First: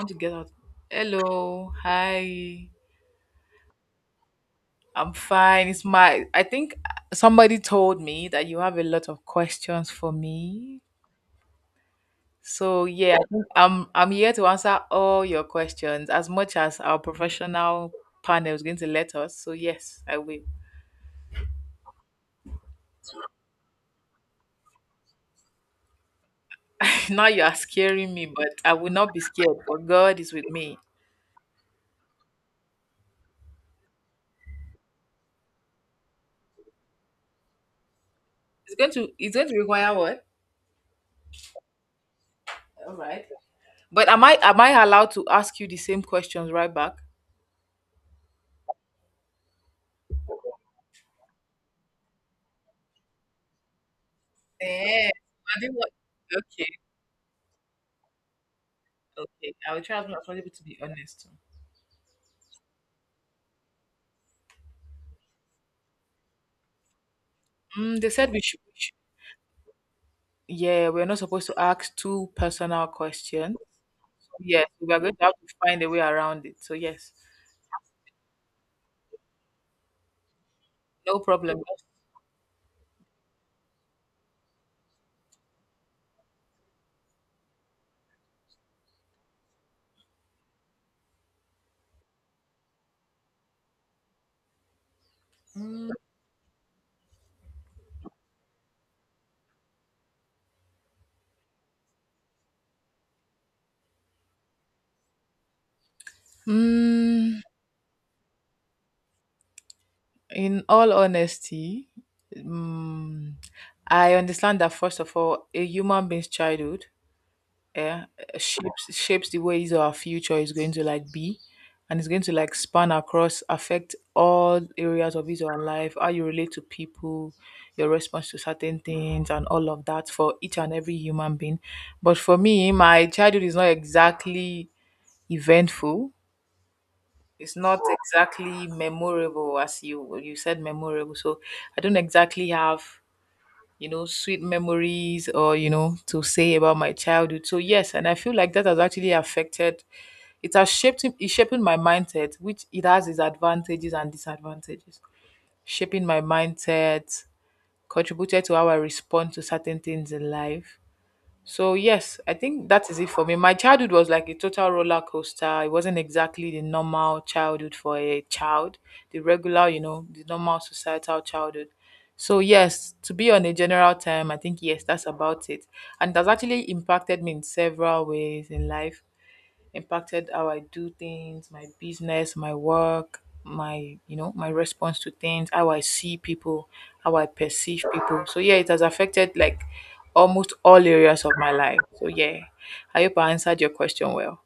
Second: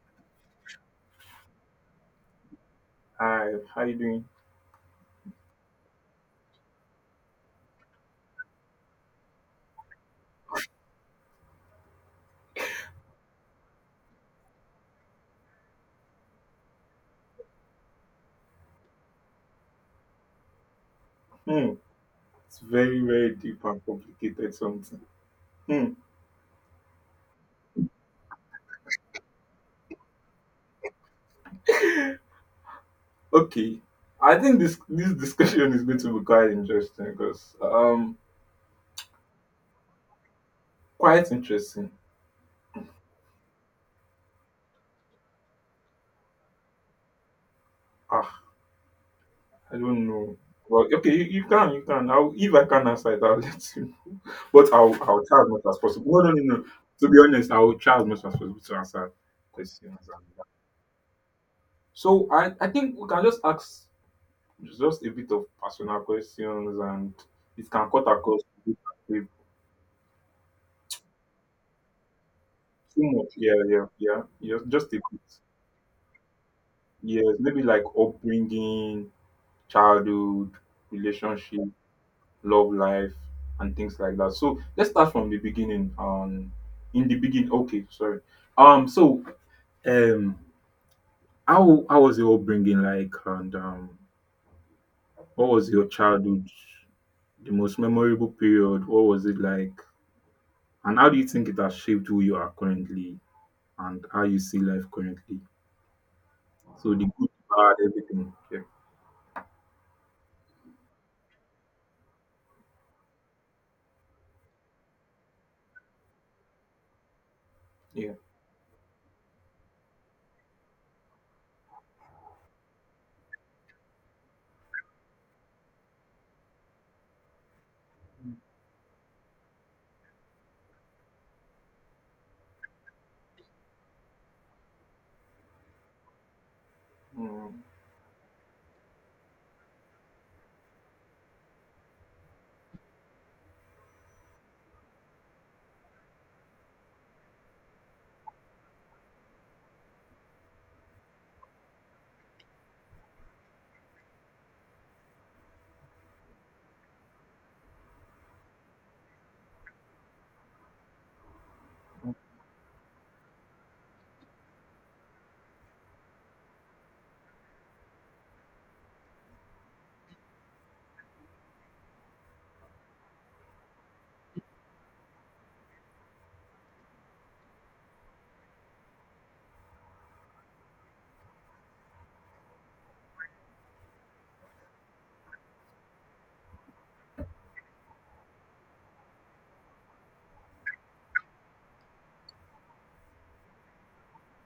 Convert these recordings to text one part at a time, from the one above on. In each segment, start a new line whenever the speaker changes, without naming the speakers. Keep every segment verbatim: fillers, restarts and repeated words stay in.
Want to get out. Hello, hi.
Hi, how you doing?
I'm fine. It's my. I think somebody told me that you have a lot of questions for me. So yeah, I think I'm I'm here to answer all your questions as much as our professional panel is going to let us. So yes, I will.
Hmm, it's very, very deep and complicated something. Hmm,
Now you are scaring me, but I will not be scared. For God is with me.
okay. I think this this discussion is going to be quite interesting because um
It's going to it's going to require what?
Quite interesting.
All right. But am I am I allowed to ask you the same questions right back?
Ah, I don't know. Well, okay, you, you can, you can. I'll, if I can answer it, I'll let you. But I'll
Yeah.
I'll try as
I
much
didn't
as
want-
possible. No, no, no, no. To be honest, I will try as much as possible to answer
Okay, I will try
questions.
as much as
And
possible to be honest.
So I I think we can just ask just a bit of personal questions, and it can
Mm,
cut
they said we
across
should, we should- Yeah, we're not supposed to ask two personal
too much,
questions.
yeah, yeah, yeah,
So,
yeah.
yes,
Just
we
a
are going to have
bit.
to find a way around it. So yes,
Yes, maybe like upbringing, childhood,
no problem.
relationship, love life, and things like that. So let's start from the beginning. Um, in the beginning, okay, sorry. Um, so um, how how was your upbringing like, and um, what was your
Mm,
childhood, the most memorable period? What was it like, and how do you think it has shaped who you are currently and how you see life currently? So the good,
Mm,
bad, everything. Yeah,
in all honesty, mm, I understand that, first of all, a human being's childhood, yeah,
yeah.
shapes shapes the ways our future is going to like be, and it's going to like span across, affect all areas of his or her life, how you relate to people, your response to certain things, and all of that for each and every human being. But for me, my childhood is not exactly eventful. It's
Mm,
not exactly memorable, as you you said, memorable. So I don't exactly have, you know, sweet memories or, you know, to say about my childhood. So yes, and I feel like that has actually affected, it has shaped, it's shaping my mindset, which it has its advantages and disadvantages. Shaping my mindset, contributed to how I respond to certain things in life, so yes, I think that is it for me. My childhood was like a total roller coaster. It wasn't exactly the normal childhood for a child, the regular, you know, the normal societal childhood. So yes, to be on a general term, I think yes, that's about it. And it has actually impacted me in several ways in life, impacted how I do things, my business, my work, my, you know, my response to things, how I see people, how I perceive people. So yeah, it has affected like almost all areas of my life. So yeah, I hope I answered your question well.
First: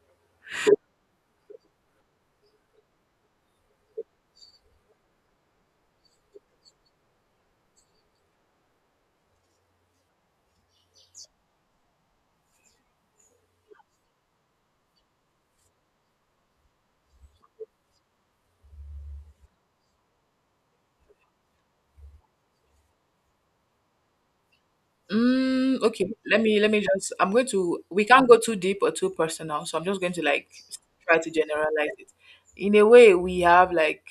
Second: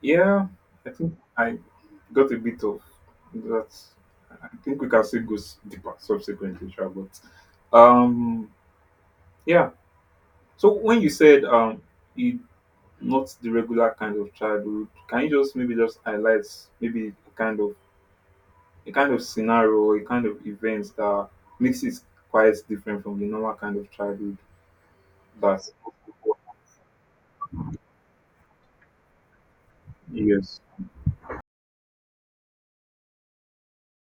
yeah, I think I got a bit of that. I think we can still go s- deeper subsequently, sure, but um, yeah. So when you said um, it not the regular kind of childhood, can you just maybe just highlight maybe a kind of a kind of scenario, a kind of events that makes it quite different from the normal kind of childhood that?
Mm, okay, let me let me just, I'm going to, we can't go too deep or too personal, so I'm just going to like
Yes.
try to generalize it. In a way, we have like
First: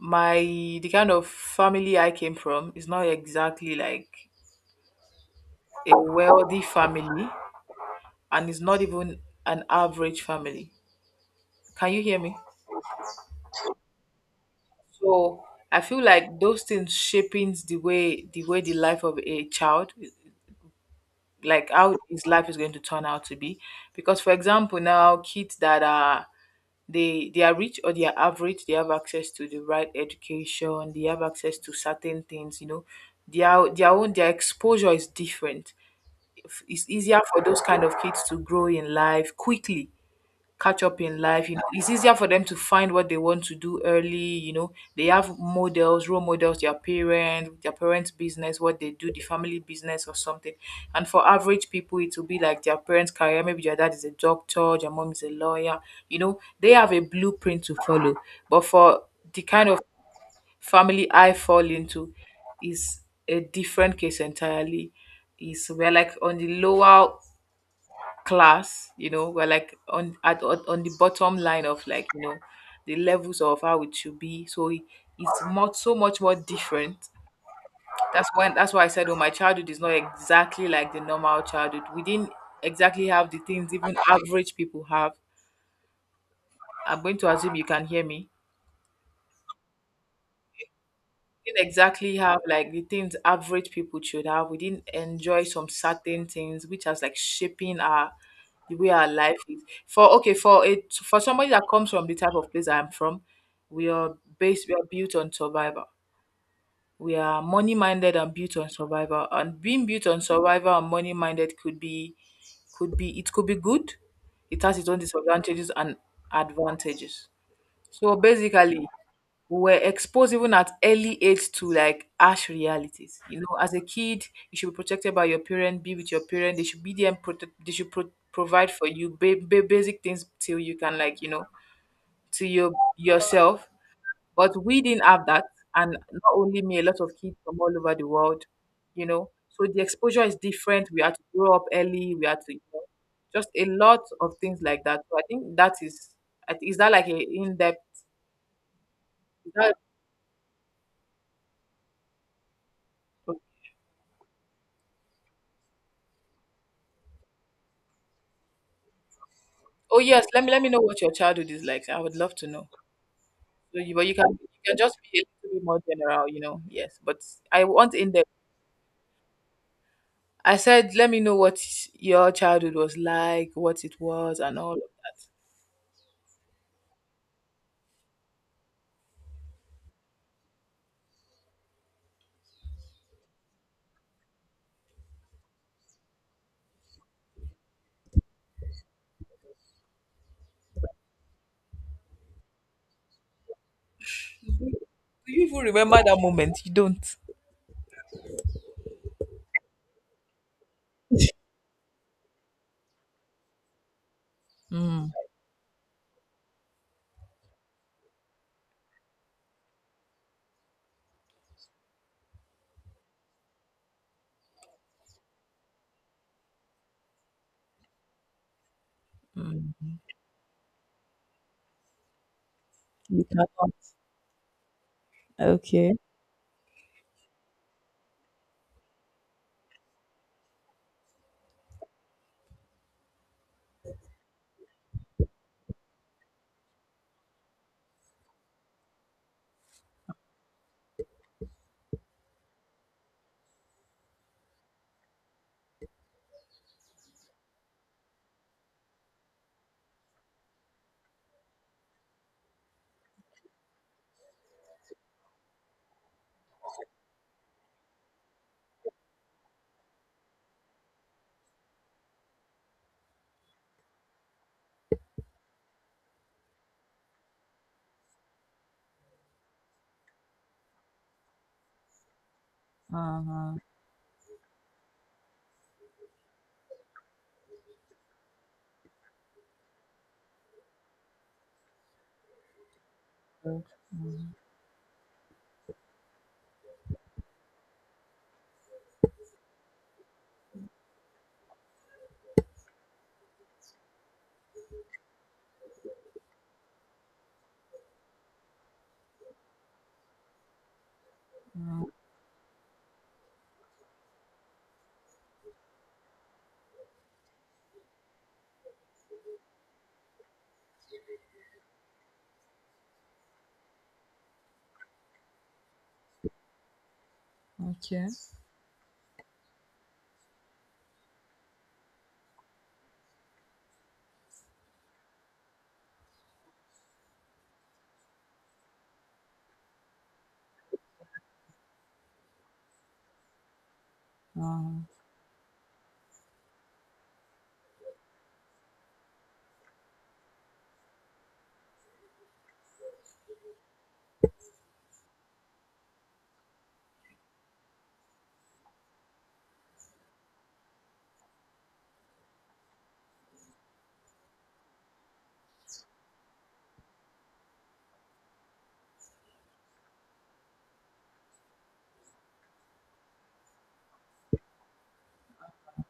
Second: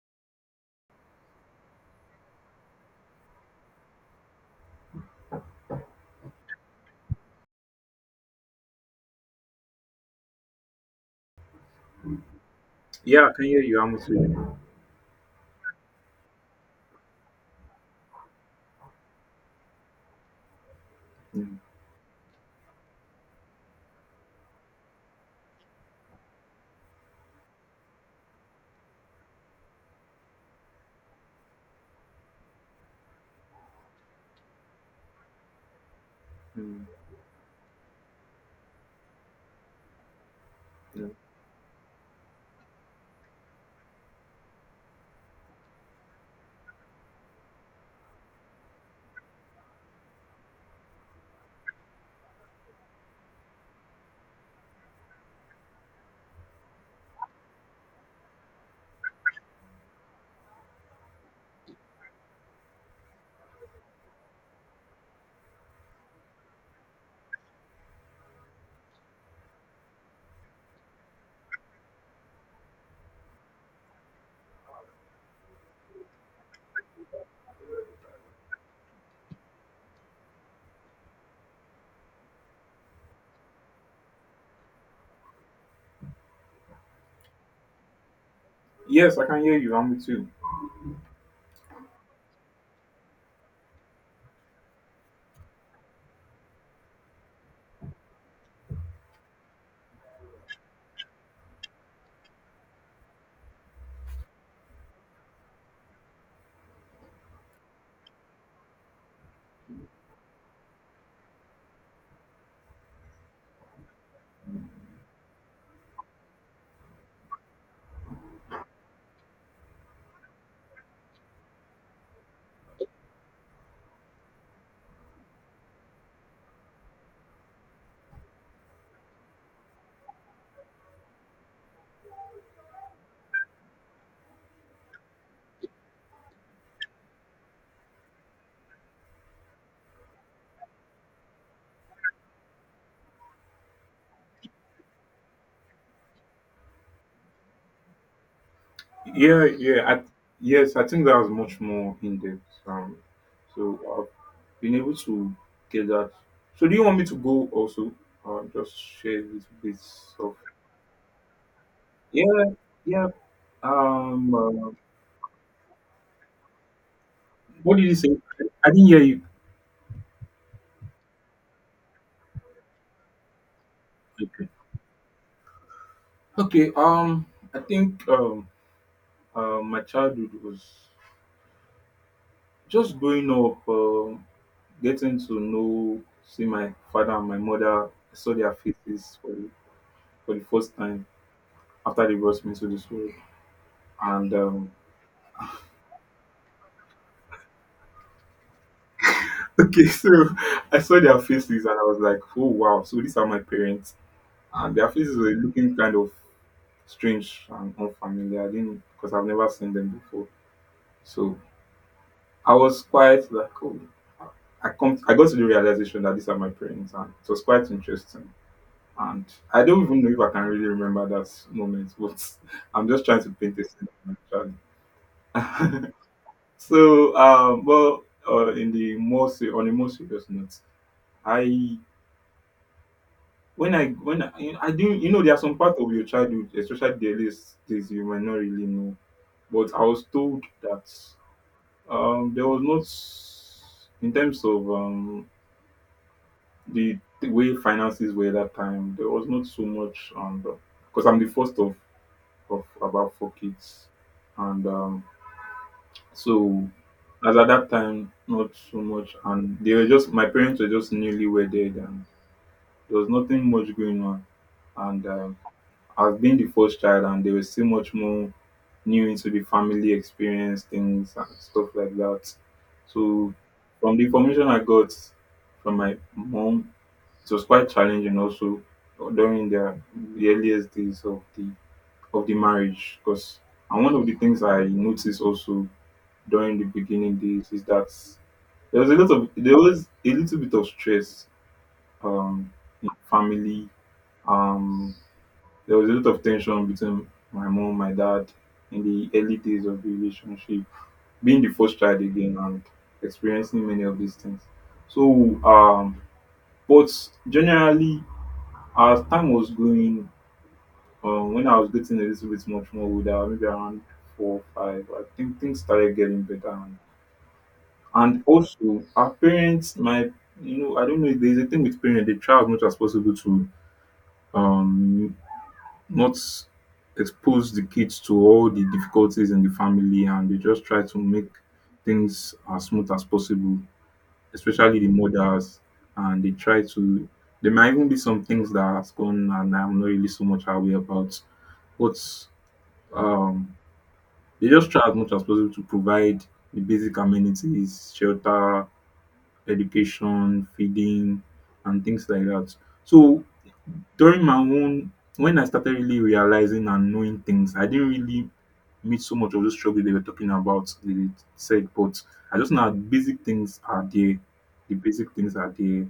my, the kind of family I came from is not exactly like a wealthy family, and it's not even an average family. Can you hear me?
Yeah, I can hear you. I'm with you.
So I feel like those things shaping the way the way the life of a child,
Mm,
like how his life is going to turn out to be. Because for example now, kids that are, they they are rich or they are average, they have access to the right education, they have access to certain things, you know. Their their own their exposure is different.
mm,
It's easier for those kind of kids to grow in life quickly, catch up
yeah.
in life, you know. It's easier for them to find what they want to do early, you know. They have models, role models, their parents, their parents' business, what they do, the family business or something. And for average people it will be like their parents' career, maybe their dad is a doctor, their mom is a lawyer, you know, they have a blueprint to follow. But for the kind of family I fall into is a different case entirely. Is we're like on the lower class, you know, we're like on, at, on on the bottom line of, like, you know, the levels of how it should be. So it- it's much, so much more different. That's when that's why I said, oh, my childhood is not exactly like the normal childhood. We didn't exactly have the things even average people have. I'm going to assume you can hear me.
Yes, I can hear you. I'm with you.
Didn't exactly have like the things average people should have. We didn't enjoy some certain things, which has like shaping our, the way our life is. For okay, for it For somebody that comes from the type of place I'm from, we are based we are built on survival. We are money minded and built on survival. And being built on survival and money minded could be, could be it could be good. It has its own disadvantages and advantages. So basically we were exposed even at early age to like harsh realities. You know, as a kid, you should be protected by your parent, be with your parent. They should be there and protect. They should pro- provide for you ba- ba- basic things till you can, like, you know, to your yourself. But we didn't have that, and not only me, a lot of kids from all over the world. You know, so the exposure is different. We had to grow up early. We had to, you know, just a lot of things like that. So I think that is. I thi- Is that like a in depth?
Yeah, yeah. I, yes, I think that was much more in depth. Um, so I've been able to get that. So do you want me to go also? Uh, just share a little bit
Oh yes,
of.
let me let me know what your childhood is like. I would love
Yeah,
to know.
yeah.
So you, but you can
Um,
you
uh,
can just be a little bit more general, you know. Yes, but I
what did you
want
say?
in there.
I didn't hear you.
I said, let me know what your childhood was like, what it was,
Okay.
and all of that.
Okay. Um, I think um, uh, my childhood was just growing up, um getting to know, see my father and my mother. I saw their faces for the, for the first time, after they brought me to the school. And um,
Do you even remember that moment? You don't.
Okay, so I saw their faces and I was like, oh wow, so these are my parents. And their
Mm,
faces were looking kind of strange and unfamiliar. I didn't because I've never seen them before. So I was quite like, oh, I come, I got to the realization that these are my parents, and it was quite interesting. And I don't
mm.
even know if I can really remember that moment, but I'm just trying
You
to paint a
cannot.
scene. Actually.
Okay.
So, um, well, uh, in the more se- on a more serious note, I when I when I, I do you know there are some part of your childhood, especially the earliest days, you might not really know. But I was told that um, there was not in terms of um, the, the way finances were that time. There was not so much, and because I'm the first of of about four kids, and um, So as at that time, not so much. And they were just my parents were just newly wedded, and there was nothing much going on. And um, I've been the first child, and they were still much more new into the family experience things and stuff like that. So
Uh-huh.
from the information I got from my mom, it was quite challenging also during the, the earliest days of the of the marriage, because and one of the things I noticed also during the beginning days is that there was a lot of there was a little bit of stress um in family um there was a lot of tension between my mom my dad in the early days of the relationship, being the first
Uh,
child again and experiencing many of these things. so um but generally as time was going, um when I was getting a little bit much more older, maybe around four five, I think things started getting better.
okay.
And also, our parents my, you know, I don't know, there's a thing with parents, they try as much as possible to um, not expose the kids to all the difficulties in the family, and they just try to make things as smooth as possible, especially
Uh-huh.
the mothers. And they try to, there might even be some things that has gone and I'm not really so much aware about, but um, they just try as much as possible to provide the basic amenities, shelter, education, feeding, and things like that. So during my own, when I started really realizing and knowing things, I didn't really meet so much of those struggle they were talking about. They said, but I just know that basic things are there. The basic things are there,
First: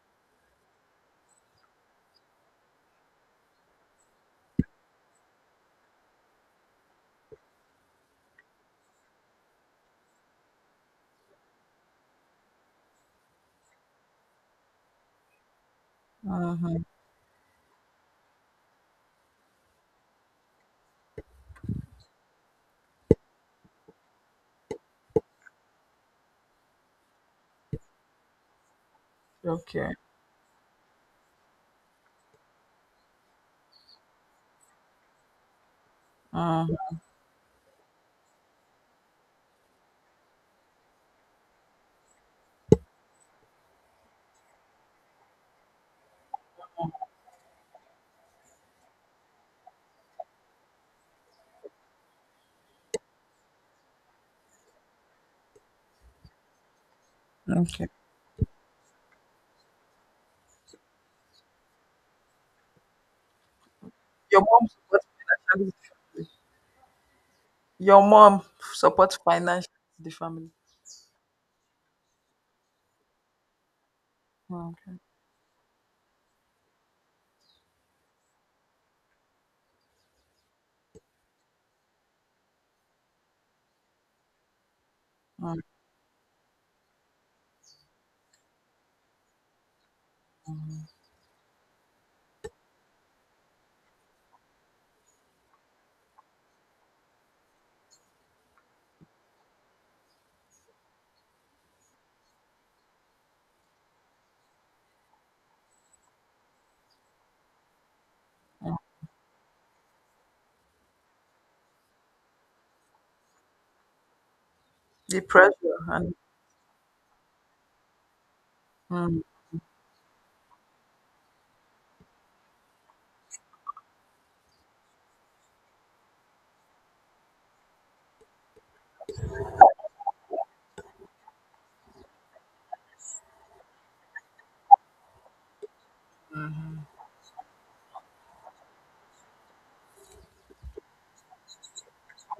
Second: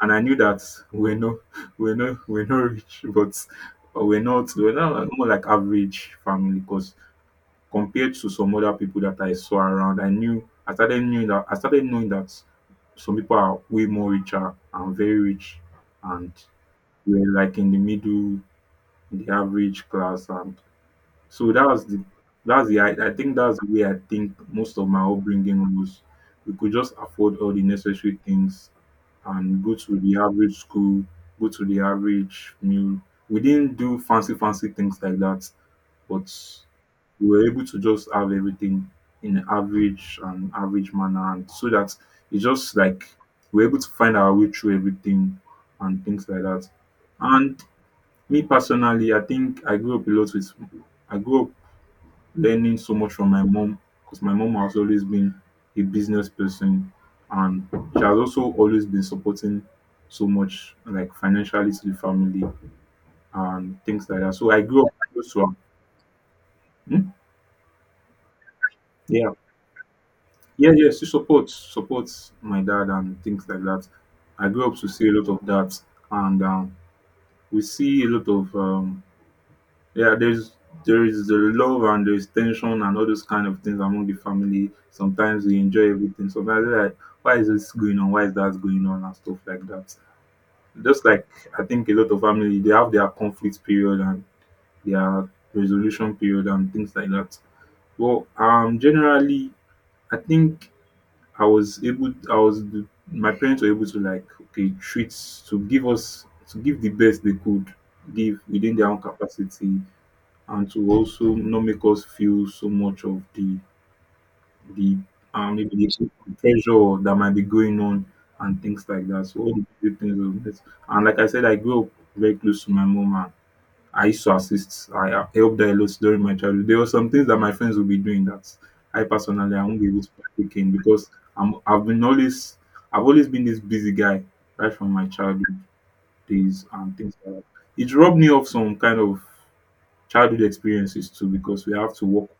and I knew that we're not, we're not, we're not rich, but or we're not, we're not like- more like average family because compared to some other people that I saw around, I knew I started knowing that I started knowing that some people are way more richer and very rich, and
Uh-huh.
we're like in the middle, in the average class, and so that's the that's the I, I think that's the way I think most of my upbringing was. We could just afford all the necessary things and go
Okay.
to the average school, go to the average meal. We didn't do fancy fancy things like that, but
Uh-huh.
we were able to just have everything in an average and average manner, and so that it's just like we're able to find our way through everything and things like that. And me personally, I think I grew up a lot with I grew up learning so much from my mom because my mom has always been a business person, and
Okay.
she has also always been supporting so much like financially to the family and things like that.
Your
So I
mom
grew up
supports
close to her.
financially the family.
Hmm?
Your mom supports
Yeah.
financially the family.
Yeah, yeah, she supports supports my dad and things like that. I grew up to see a lot of that, and um, we see a lot of um, yeah. There's there is the love and there's tension and all those kind of things among the family. Sometimes we enjoy everything. Sometimes we're like, why is this going on? Why is that going on and stuff like that.
Mm.
Just like I think a lot of family they have their conflict period and their resolution period and things like that. Well, um, generally, I think I was able I was my parents were able to like, okay, treat to give us to give the best they could give within their own capacity, and to also not make us feel so much of the the
The
um
pressure
maybe the
and
pressure that might be going on and things like
mm,
that. So all the good things of this. And like I said, I grew up very close to my mom. I used to assist. I uh, helped a lot during my childhood. There were some things that my friends would be doing that I personally I won't be able to partake in because I'm I've been always I've always been this busy guy right from my childhood days and things like that. It robbed me of some kind of childhood experiences too because we have to work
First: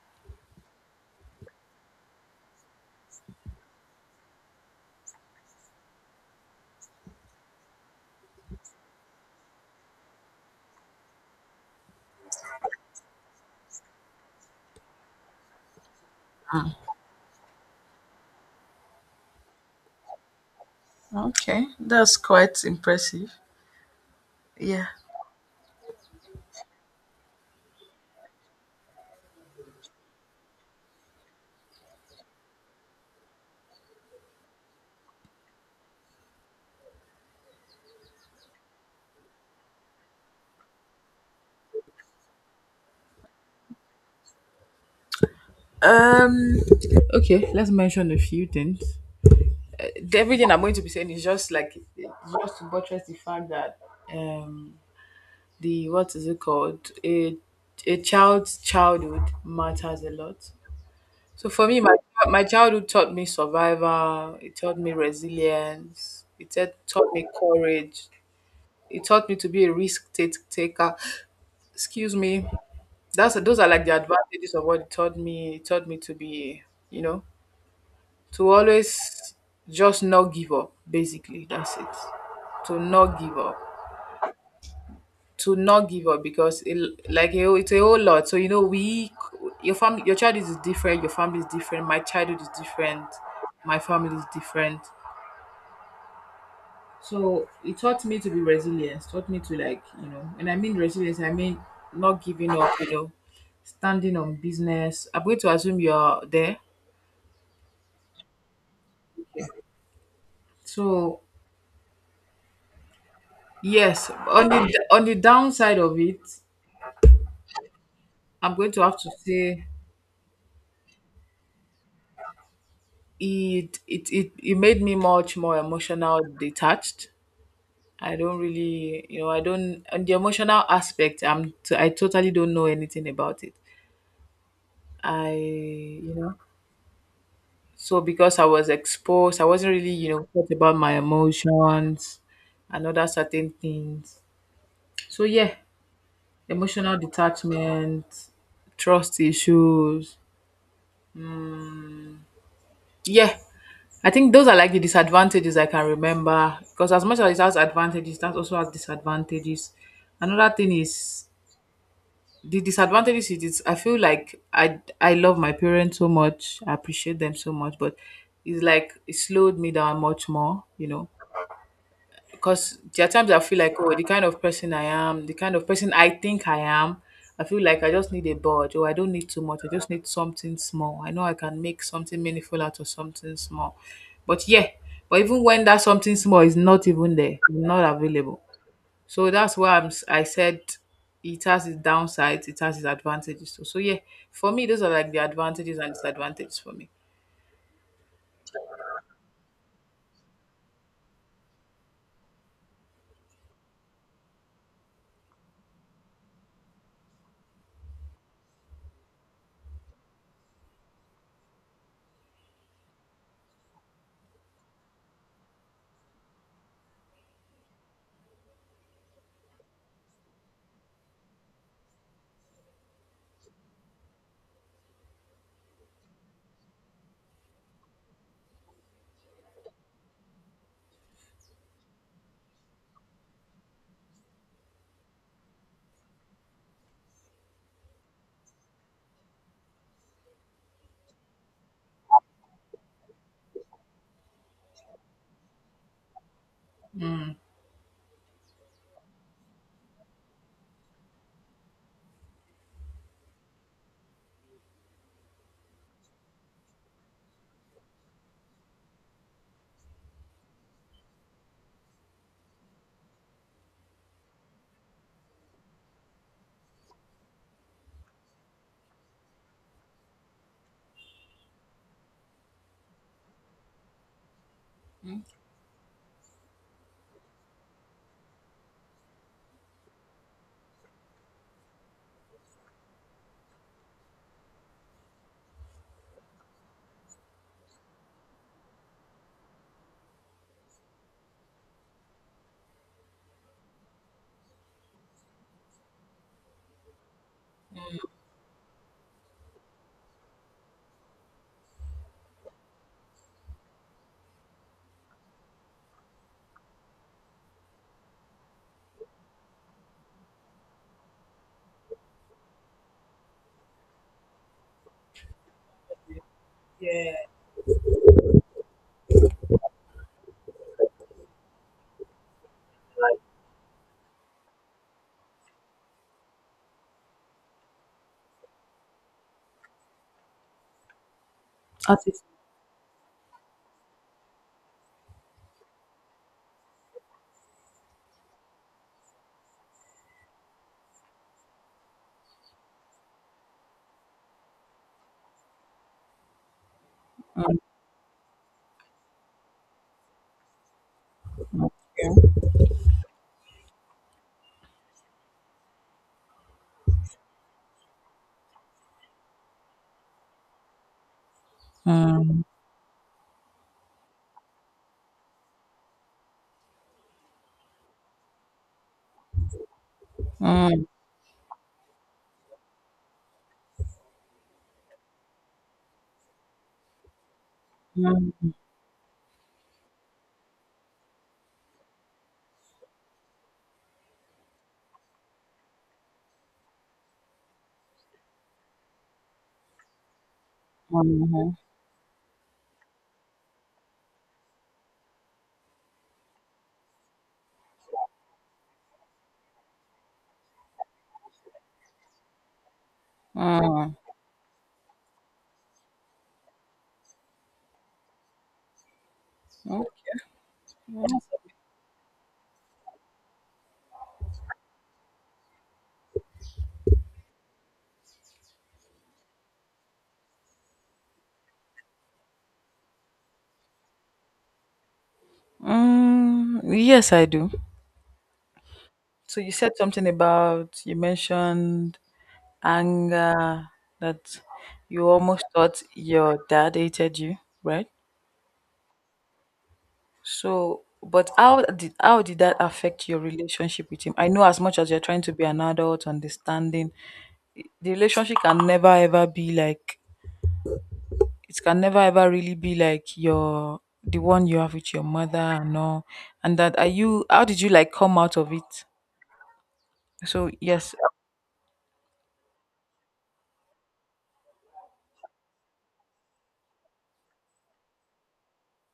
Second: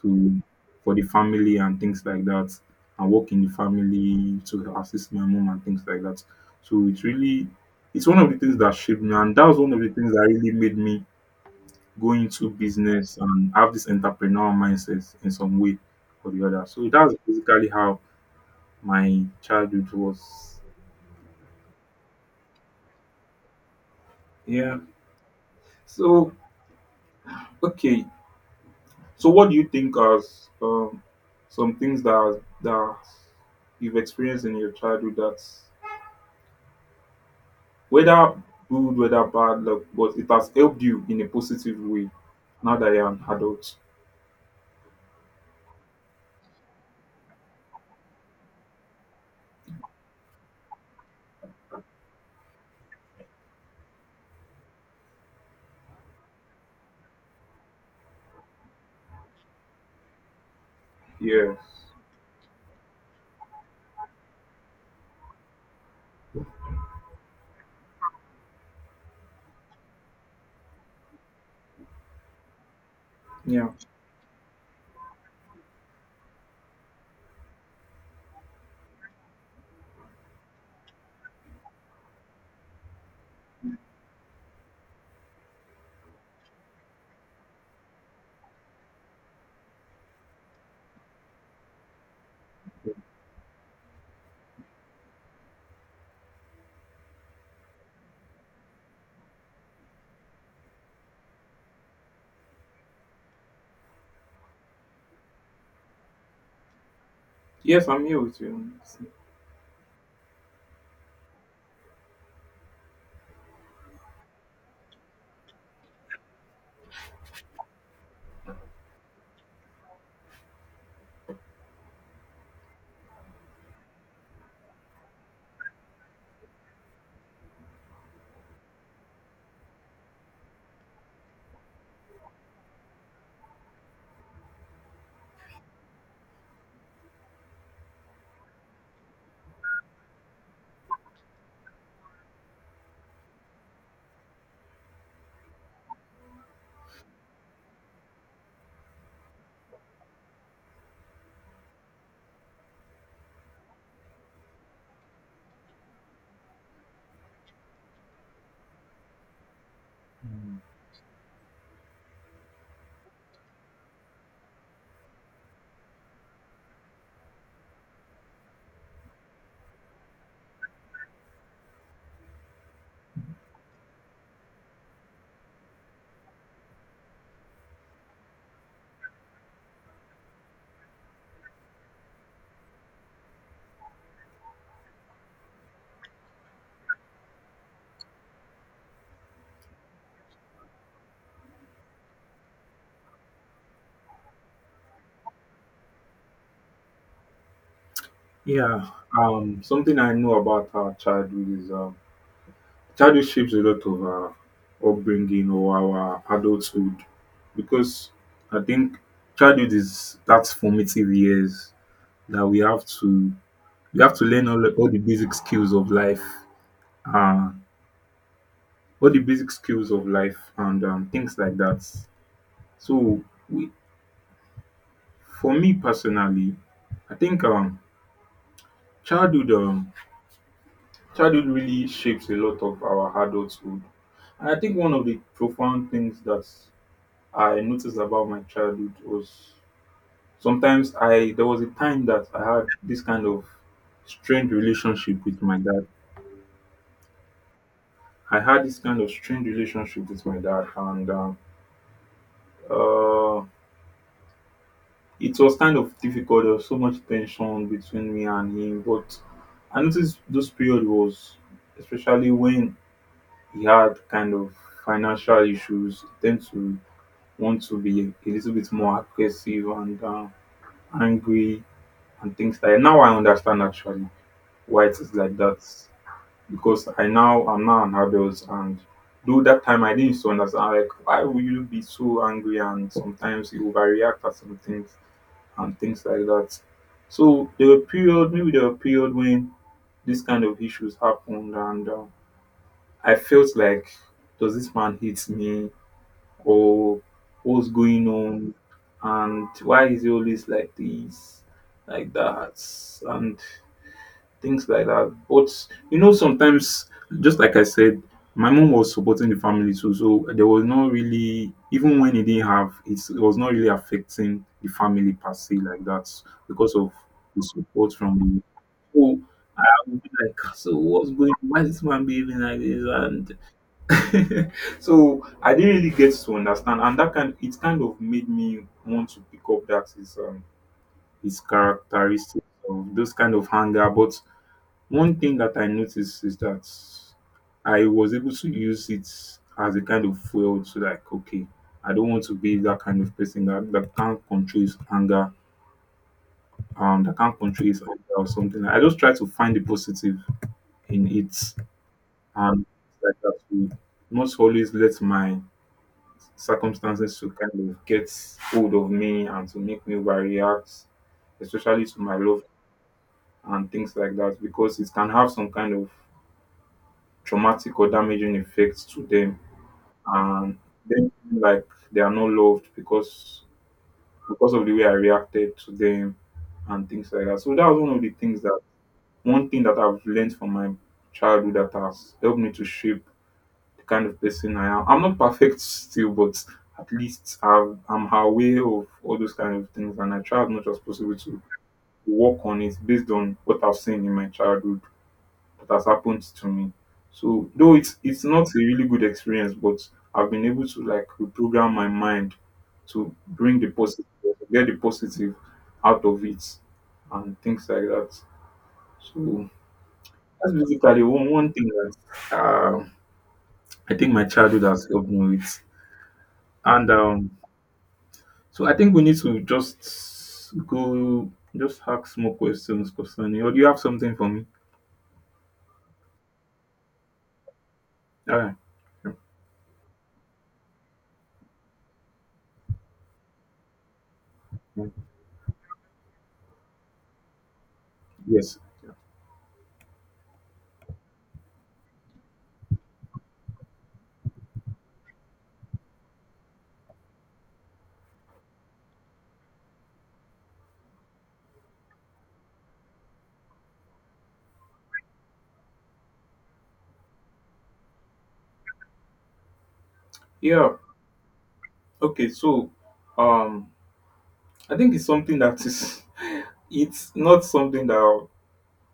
to for the family and things like that, and work in the family to assist my mom and things like that. So it's really it's one of the things that shaped me, and that was one of the things that really made me go into business and have this entrepreneurial mindset in some way or the other. So that's basically how my childhood was.
okay, that's quite impressive.
Yeah.
Yeah.
So okay. So what do you think as um, some things that that you've experienced in your childhood that whether good, whether bad luck, but it has helped you in a positive way now that you're an adult.
Okay, let's mention a few things. The- Everything I'm going to be saying is just like just to buttress the fact that um the, what is it called, a a child's childhood matters a lot. So
Yeah.
for me, my my childhood taught me survival. It taught me resilience. It taught taught me courage. It taught me to be a risk ta- taker. Excuse me. That's, those
Yeah.
are like the advantages of what it taught me. It taught me to be, you know, to always just not give up, basically. That's it. To not give up. To not give up because it, like a whole- it's a whole lot. So you know we, your family, your child is different, your family is different, my childhood is different, my family is different. So it taught me to be resilient, taught me to, like, you know, and I mean resilience, I mean not giving up, you know, standing on business. I'm going to assume you're there.
Yes, I'm here with you.
So yes, on the on the downside of it, I'm going to have to say it it it, it made me much more emotional detached. I don't really, you know, I don't on the emotional aspect. I'm t- I totally don't know anything about it. I, you know, so because I was exposed, I wasn't really, you know, thought about my emotions and other certain things. So yeah, emotional detachment, trust issues. Yeah, I think those are like the disadvantages I can remember, because as much as it has advantages, that also has disadvantages. Another
Mm.
thing is the disadvantages is it's, I feel like I I love my parents so much, I appreciate them so much, but it's like it slowed me down much more, you know, because there are times I feel like, oh, the kind of person I am, the kind of person I think I am, I feel like I just need a budge, or I don't need too much. I just need something small. I know I can make something meaningful out of something small. But yeah, but even when that something small is not even there, not available. So that's why I'm, s- I said it has its downsides, it has its advantages too. So yeah, for me, those are like the advantages and disadvantages for me.
Yeah, um, something I know about our childhood is um, childhood shapes a lot of our upbringing or our adulthood because I think childhood is that formative years that we have to we have to learn all, all the basic skills of life, uh, all the basic skills of life and um, things like that. So, we, for me personally, I think um, childhood. Um, Childhood really shapes a lot of our adulthood. And I think one of the profound things that I noticed about my childhood was sometimes I there was a time that I had this kind of strange relationship with my dad. I had this kind of strange relationship with my dad, and um, uh, it was kind of difficult. There was so much tension between me and him, but I noticed this period was especially when he had kind of financial issues, tend to want to be a little bit more aggressive and um, angry and things like now I understand actually why it is like that because I now I'm now an adult and though that time I didn't used to understand like why will you be so angry and sometimes you overreact at some things and things like that. So there were period maybe there were period when this kind of issues happened and um, I felt like does this man hate me or what's going on and why is he always like this, like that, and things like that. But you know, sometimes, just like I said, my mom was supporting the family too, so there was not really, even when he didn't have, it's- it was not really affecting the family per se like that because of the support from the. So I would be like, so what's going? Why is this man behaving like this? And so I didn't really get to understand, and that kind it kind of made me want to pick up that his um his
At it.
characteristics of those kind of hunger. But one thing that I noticed is that I was able to use it as a kind of fuel to like, okay, I don't want to be that kind of person that, that can't control his anger, um, that can't control his anger or something. I just try to find the positive in it, and like that to not always let my circumstances to kind of get hold of me and to make me overreact, especially to my love and things like that, because it can have some kind of traumatic or damaging effects to them. And then like they are not loved because because of the way I reacted to them and things like that. So that was one of the things that one thing that I've learned from my childhood that has helped me to shape the kind of person I am. I'm not perfect still, but at least I've, I'm aware of all those kind of things, and I try as much as possible to work on it based on what I've seen in my childhood that has happened to me. So though it's it's not a really good experience, but I've been able to like reprogram my mind to bring the positive, get the positive out of it, and things like that. So that's basically one, one thing that uh, I think my childhood has helped me with. And um, so I think we need to just go, just ask more questions concerning, or do you have something for me?
Mm, yes, I do.
All right.
So you said something about, you mentioned anger, that
Yeah.
you almost thought your dad hated you, right?
Yes.
So, but how did how did that affect your relationship with him? I know as much as you're trying to be an adult, understanding, i- the relationship can never ever be like, it can never ever really be like your, the one you have with your mother and all. And that are you? How did you like come out of it? So
Yeah.
yes,
Okay. So, um, I think it's something that is, it's not something that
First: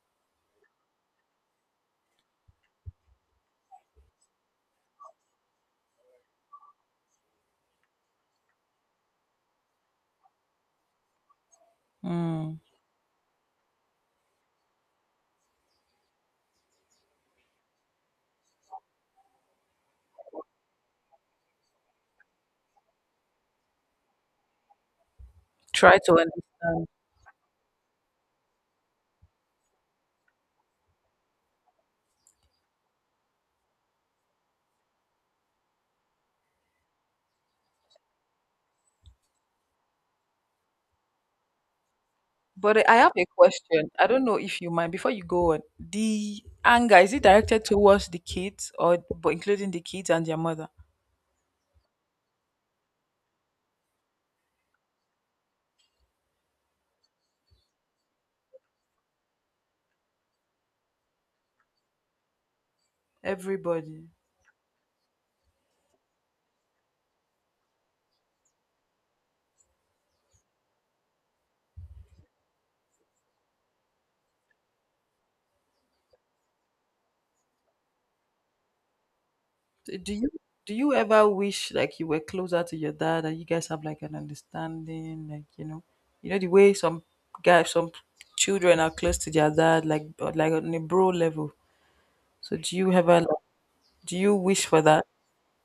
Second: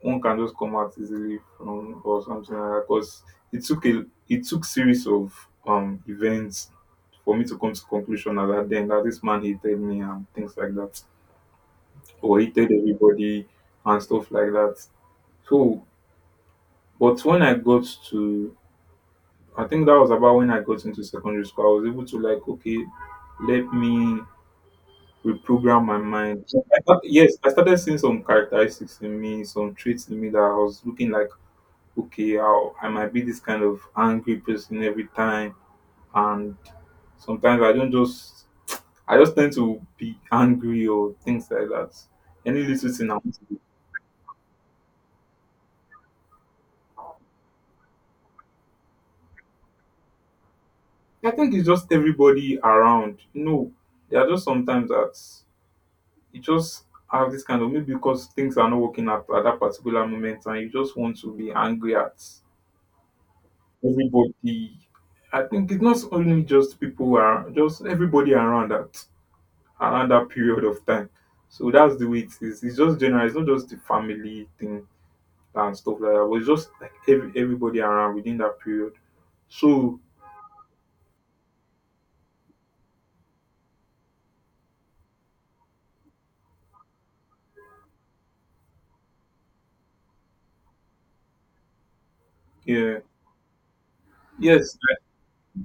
one can just come out easily from or something like that. Because it took a, it took series of um events for me to come to conclusion at that then that this man hated me and things like that, or
mm,
hated everybody and stuff like that. So, but when I got to, I think that was about when I got into secondary school, I was able to like, okay, let me reprogram my
try to
mind. So I
understand.
thought, yes, I started seeing some characteristics in me, some traits in me that I was looking like, okay, I'll, I might be this kind of angry person every time, and sometimes I don't just, I just tend to be angry or things like that. Any
But
little
I
thing
have
I
a
want to do.
question. I don't know if you mind before you go on. The anger, is it directed towards the kids, or but including the kids and their mother?
I think it's just everybody around. You know, there are just sometimes that you just have this kind of maybe because things are not working at, at that particular moment and you just want to be angry at
Everybody.
everybody. I think it's not only just people who are just everybody around that around that period of time. So that's the way it is. It's just general, it's not just the family thing and stuff like that, but it's just like every, everybody around within that period.
D-
So
Do you do you ever wish like you were closer to your dad and you guys have like an understanding, like you know, you know the way some guys, some children are close to their dad, like, or like on a bro level. So do you
yeah,
ever like, do you wish
yes,
for that?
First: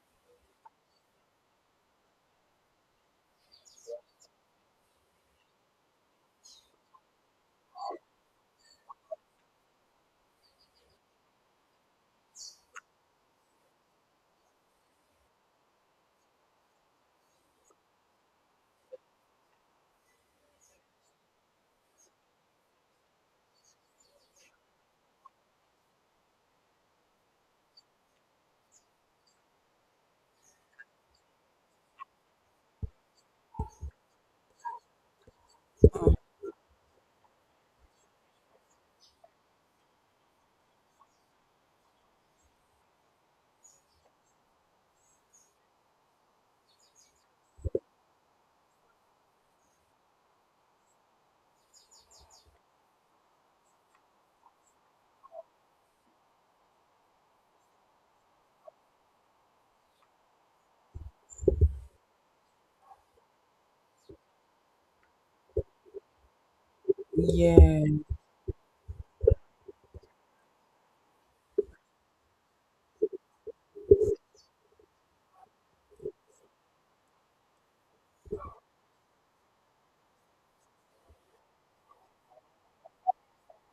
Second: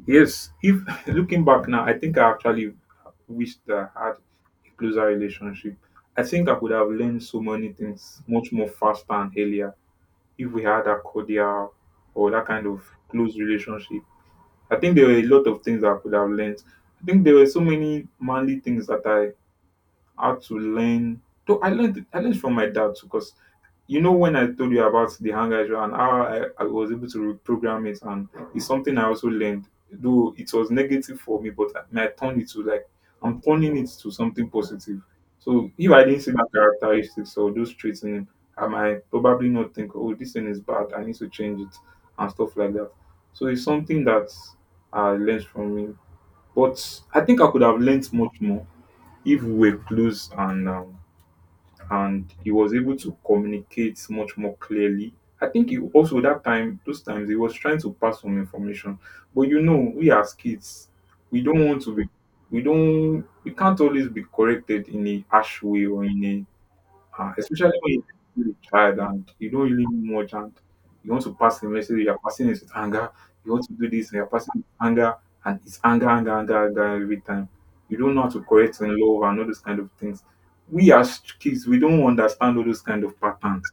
yes, if looking back now, I think I actually wished that I had a closer relationship. I think I could have learned so many things much more faster and earlier if we had a cordial or that kind of close relationship. I think there were a lot of things I could have learned. I think there were so many manly things that I had to learn. Though I learned I learned from my dad too, 'cause you know when I told you about the hand gesture and how I, I was able to reprogram it and it's something I also learned though it was negative for me but i, I turned it to like i'm turning it to something positive so if I didn't see that characteristics or those traits in him I might probably not think oh this thing is bad I need to change it and stuff like that so it's something that I learned from him but I think I could have learned much more if we were close and um, and he was able to communicate much more clearly. I think he also that time, those times, he was trying to pass some information. But you know, we as kids, we don't want to be, we don't, we can't always be corrected in a harsh way or in a Ah, especially
Yeah.
when you're a child and you don't really know much and you want to pass the message, you're passing it with anger, you want to do this, and you're passing it with anger, and it's anger, anger, anger, anger every time. You don't know how to correct in love and all those kind of things. We as kids, we don't understand all those kind of patterns.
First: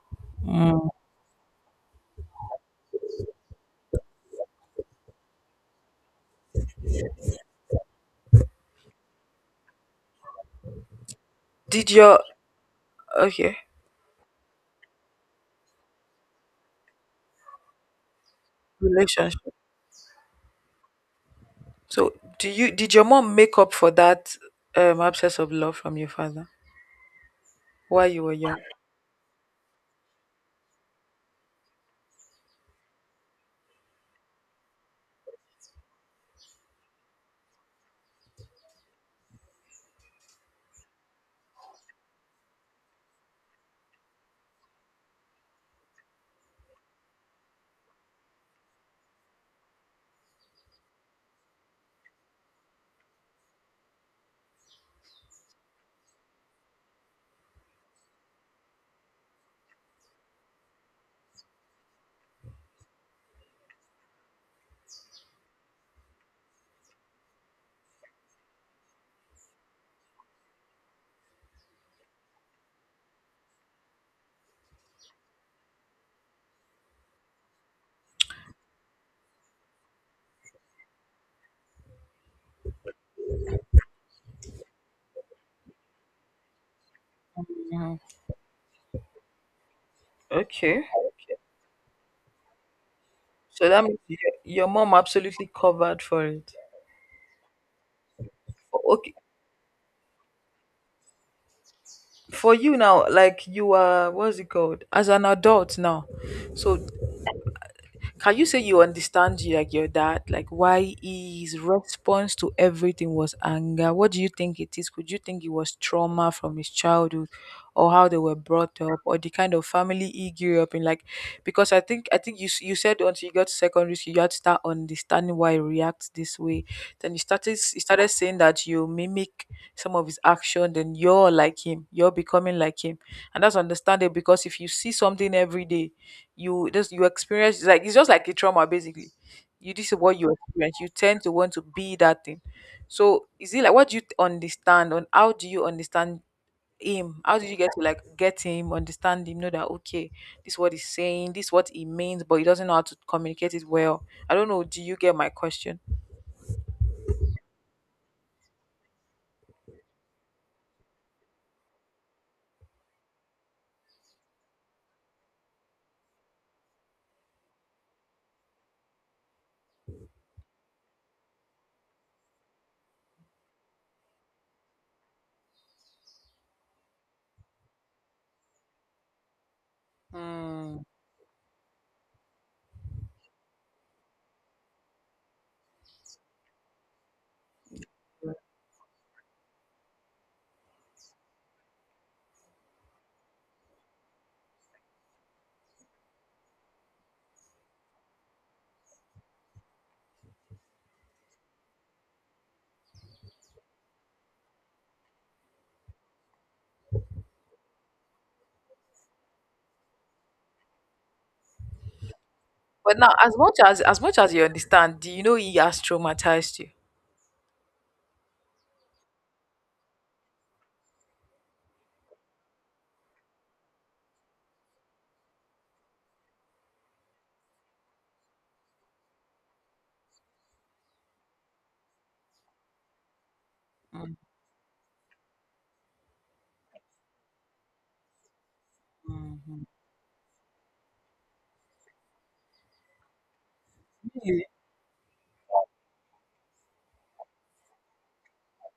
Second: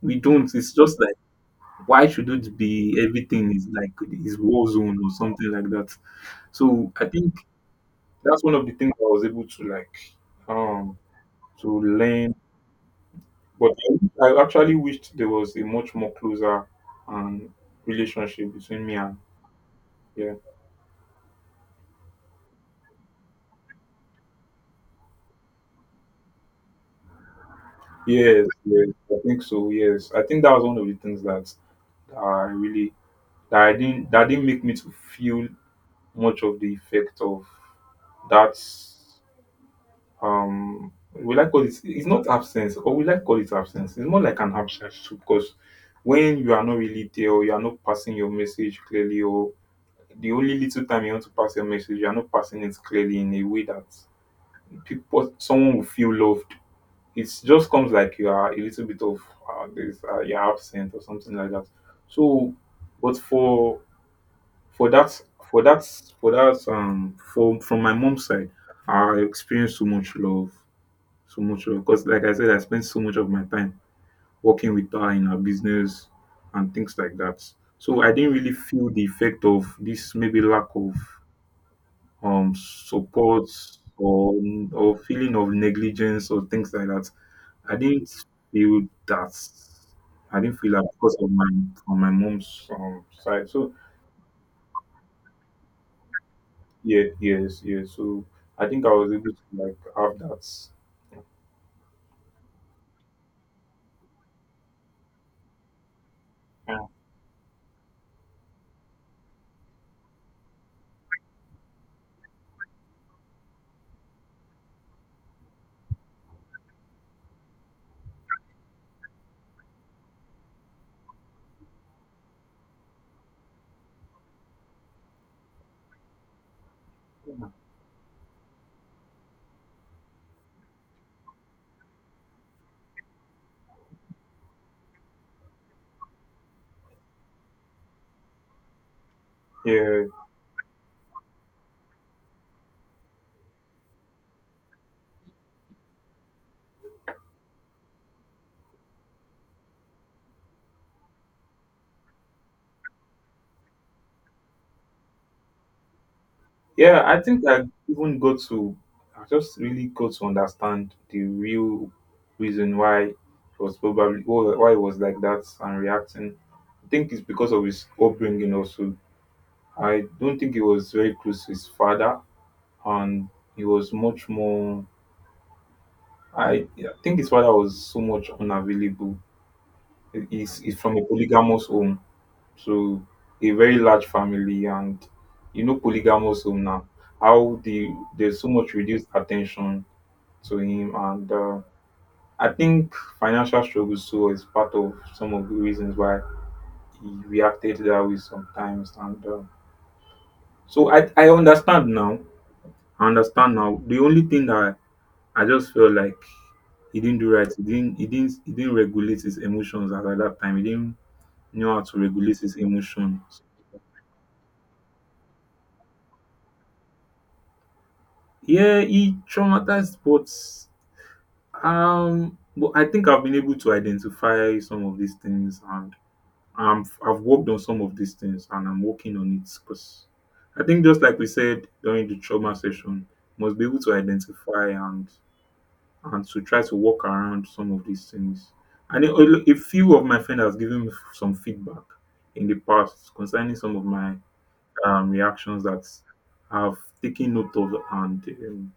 We don't. It's just like why should it be everything is like is war zone or something like that. So I think that's one of the things I was able to like um to
Did your,
learn.
okay,
But then I actually wished there was a much more closer um, relationship between me and
relationship?
yeah.
So, do you did your mom make up for that um absence of love from your father while you were
Yes,
young?
yes, I think so. Yes, I think that was one of the things that, that I really that I didn't that didn't make me to feel much of the effect of that. Um, will I call it? It's not absence, or will I call it absence? It's more like an absence too, because when you are not really there, or you are not passing your message clearly, or the only little time you want to pass your message, you're not passing it clearly in a way that people, someone will feel loved. It just comes like you are a little bit of uh, this, uh, you're absent or something like that. So, but for for that for that for that um from from my mom's side, I experienced so much love, so much love. Because like I said, I spent so much of my time working with her in her business and things like that. So I didn't really feel the effect of this maybe lack of um support or or feeling of negligence or things like that. I
Mhm.
didn't feel that. I didn't feel
Okay.
that because of my from my mom's um, side.
So
So
that means your, your mom absolutely covered for it.
yeah, yes, yes. So I think I was
Okay.
able to like have that.
For you now, like you are, what's it called? As an adult now,
Yeah,
so can you say you understand you, like your dad, like why his response to everything was anger? What do you think it is? Could you think it was trauma from his childhood, or how they were brought up, or the kind of family he grew up in? Like, because I think I think you s- you said once you got to secondary school, you had to start understanding why he reacts this way. Then you started, s- you started saying that you mimic some of his action, then you're like him, you're becoming like him. And that's understandable, because if you see something every day, you just, you experience, it's like, it's just like a trauma basically. You, this is
yeah.
what you experience, you tend to want to be that thing. So is it like, what do you understand on, how do you understand him, how did you get to like get him, understand him, know that, okay, this is what he's saying, this is what he means, but he doesn't know how to communicate it well. I don't know, do you get my question?
Yeah, I think I even got to. I just really got to understand the real reason why it was probably why why it was like that and reacting. I think it's because of his upbringing also I don't think he was very close to his father, and he was much more. I, I think his father was so much unavailable. He's, he's
Mm.
from a polygamous home, so a very large family, and you know polygamous home now. How the There's so much reduced attention to him, and uh, I think financial struggles too is part of some of the reasons why he reacted that way sometimes. And uh, so I I understand now. I understand now. The only thing that I just felt like he didn't do right. He didn't he didn't he didn't regulate his emotions at, at that time. He didn't know how to regulate his
But now, as
emotions.
much as as much as you understand, do you know he has traumatized you?
Yeah, he traumatized, but um but I think I've been able to identify some of these things and um I've worked on some of these things and I'm working on it because I think just like we said during the trauma session, must be able to identify and and to try to work around some of these things. And a, a
Mhm.
few of my friends has given me some feedback in the past concerning some of my
Really?
um, reactions that I've taken note of and um,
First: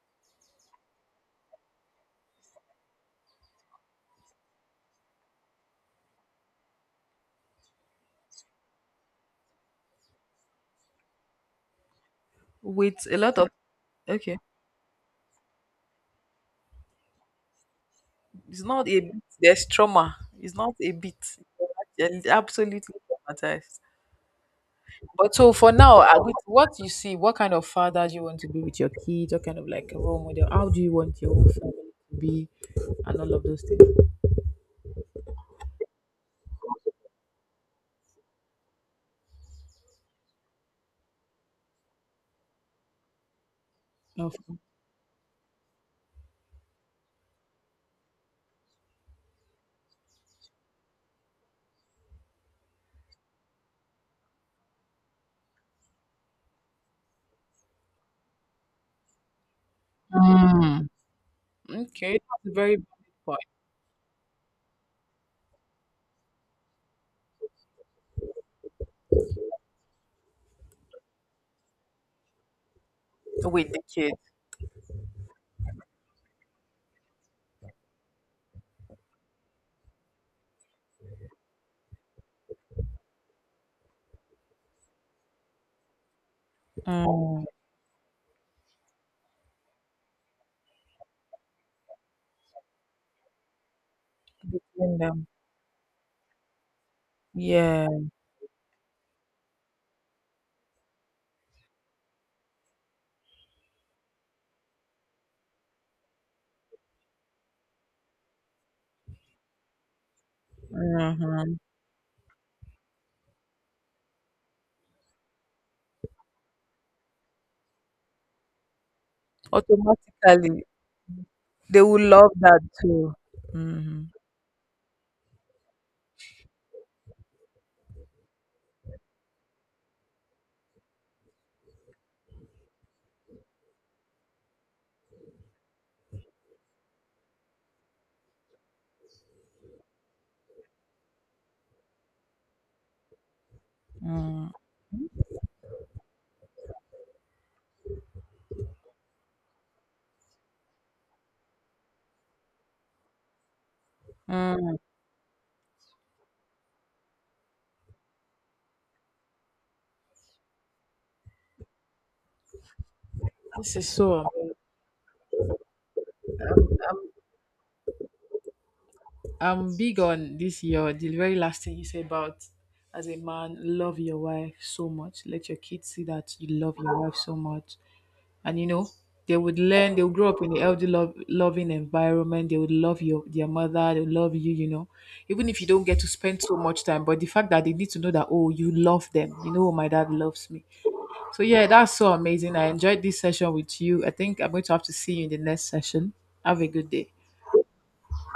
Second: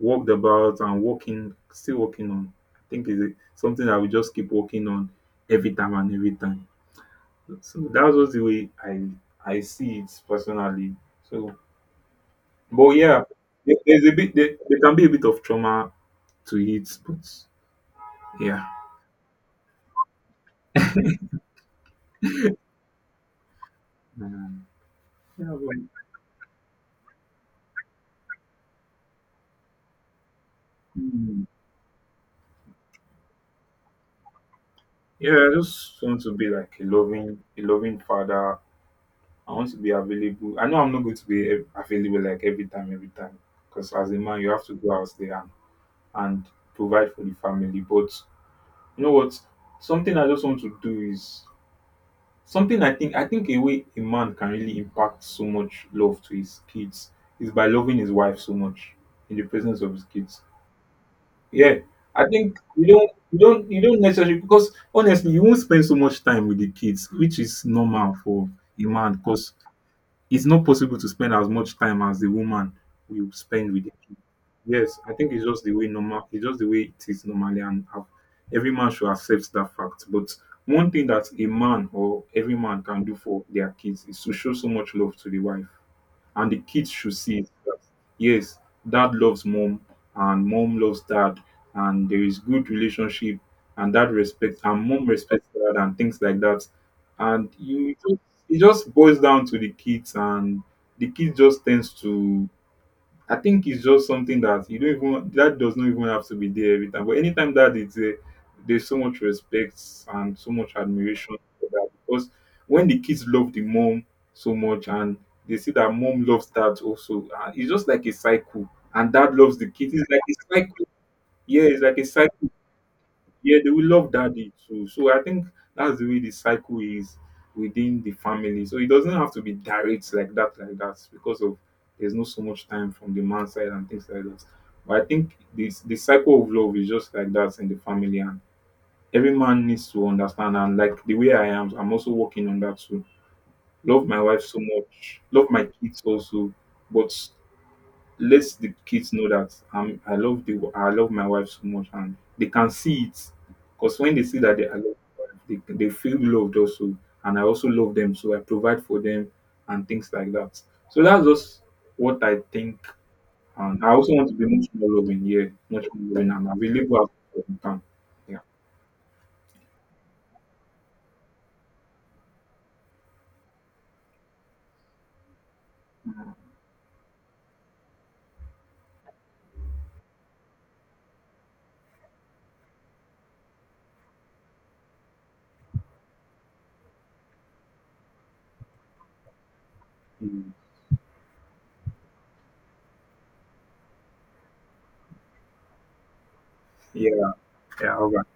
worked about and working, still working on. I think is a- something that we just keep working on every time and every time. So that was the way I I see it personally. So, but
With a
yeah,
lot of,
there- there's a bit
okay,
there, there can be a bit of trauma to it, but
it's
yeah.
not a bit. There's trauma. It's not a bit. You're absolutely traumatized.
Mm.
But
Yeah,
so for
but,
now, uh, with what you see, what kind of father do you want to be with your kids? What kind of, like, a role model? How do you want your
mm,
family to be, and all of those things?
yeah, I just want to be like a loving, a loving father. I want to be available. I know I'm not going to be ev- available like every time, every time, because as a
No.
man, you have to go out there and, and provide for the family. But you know what? Something I just want to do is something I think I think a way a man can really impact so much love to his kids is by loving his wife so much in the presence of his kids.
Mm.
Yeah,
Okay,
I
that's a
think
very
you don't you
valid
don't you don't necessarily because honestly you won't spend so much time with the kids, which is normal for a man because it's not possible to spend as much time as the woman will spend
with the
with the
kids.
kids. Yes, I think it's just the way normal it's just the way it is normally and uh, every man should accept that fact. But one thing that a man or every man can do for their kids is to show so much love to the wife and the kids should see
Mm,
it that yes, dad loves mom and mom loves dad, and there is good relationship and dad respects and
in
mom
them.
respects dad and things like that. And you
Yeah.
just, it just boils down to the kids, and the kids just tends to I think it's just something that you don't even that does not even have to be there every time. But anytime that it's there, there's so much respect and so much admiration
Mm-hmm.
for that because when the kids love the mom so much and they see that mom loves dad also, uh, it's just like a cycle, and dad loves the kids. It's like a
Automatically,
cycle. Yeah,
they
it's like a
will love
cycle,
that too.
yeah, they will
Mm-hmm.
love daddy too. So I think that's the way the cycle is within the family. So it doesn't have to be direct like that, like that, because of there's not so much time from the man's side and things like that. But I think this the cycle of love is just like that in the family, and every man needs to understand. And like the way I am, I'm also working on that too. Love my wife so much, love my kids also, but let the kids know that I'm I love the I love my wife so much and they can see it because when they see that they, I
Mm-hmm.
love my wife, they, they feel loved also and I also love them so I provide for them and things like that. So that's just what I think
This
and
is
I also
so
want to be much more loving, yeah, much more loving and available at all time. Yeah.
I'm big on this year. The very last thing you said about, as a man, love your wife so much. Let your kids see that you love your wife so much. And you know, they would learn, they would grow up in a healthy love, loving environment. They would love your, their mother, they would love you, you know. Even if you don't get to spend so much time. But the fact that they need to know that, oh, you love them. You know, oh, my dad loves
Mm.
me. So yeah, that's so amazing. I enjoyed this session with you. I think I'm going to have to see you in the next session. Have a good day.
Yeah, yeah, all right.